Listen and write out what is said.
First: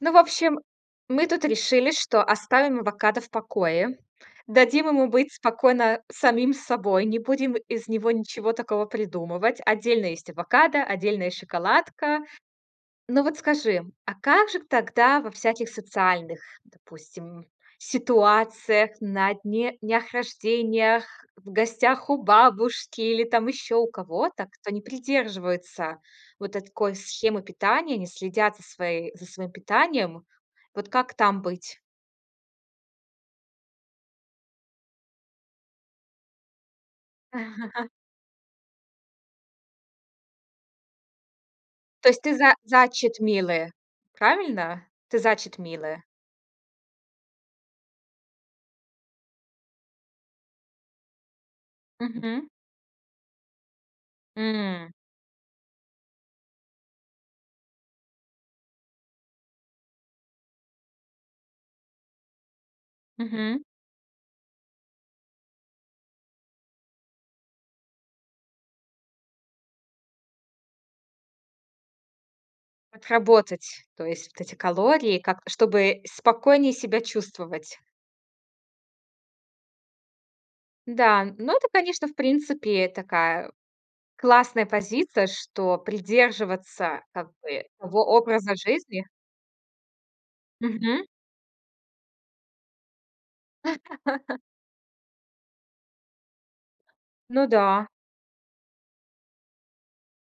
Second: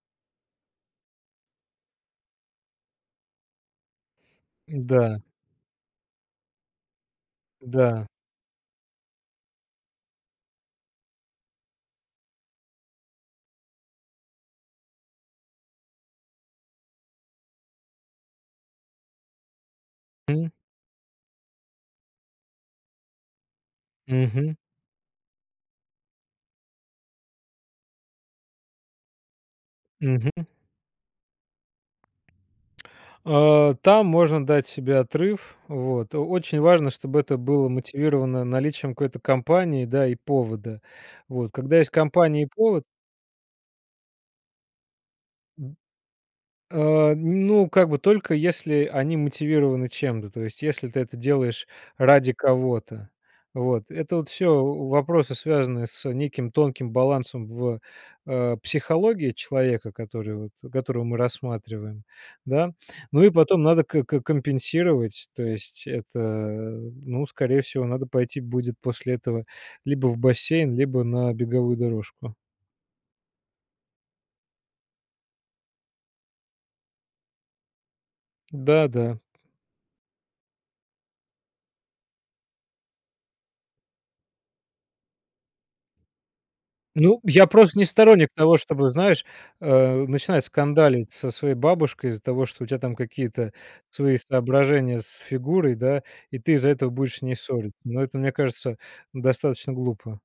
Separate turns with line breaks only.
Ну, в общем, мы тут решили, что оставим авокадо в покое. Дадим ему
Да.
быть спокойно самим собой. Не будем из
Да.
него ничего такого придумывать. Отдельно есть авокадо, отдельная шоколадка. Но вот скажи, а как же к тогда во всяких социальных, допустим, ситуациях, на дне днях
М.
рождениях, в гостях у бабушки или там ещё у кого-то,
Мгм.
кто не придерживается вот этой такой схемы питания, не следят за свои за своим питанием.
Мгм.
Вот как там быть?
Э. Там можно дать себе отрыв. Вот. Очень важно, чтобы это было мотивировано наличием какой-то компании, да, и повода. Вот, когда есть
То есть ты
компания и
за
повод
за читмилы. Правильно? Ты за
М.
читмилы?
Э, ну, как бы, только если они мотивированы чем-то. То есть, если ты это делаешь ради
Мгм.
кого-то. Вот, это вот всё
М.
вопросы, связанные с неким тонким балансом в, э, психологии человека, который вот, которого мы рассматриваем. Да? Ну и потом
Мгм.
надо к компенсировать. То есть, это, ну, скорее всего, надо пойти будет после этого либо в бассейн, либо на беговую дорожку.
Отработать, то есть, вот эти калории как чтобы спокойнее себя чувствовать.
Да, да.
Да, но это, конечно, в принципе, такая классная позиция, что придерживаться
Ну,
как
я
бы
просто не
того
сторонник
образа
того, чтобы,
жизни
знаешь, э, начинать
Мгм.
скандалить со своей бабушкой из-за того, что у тя там какие-то свои соображения с фигурой, да, и ты из-за этого будешь с ней
Ну
ссориться.
да.
Но это, мне кажется, достаточно глупо.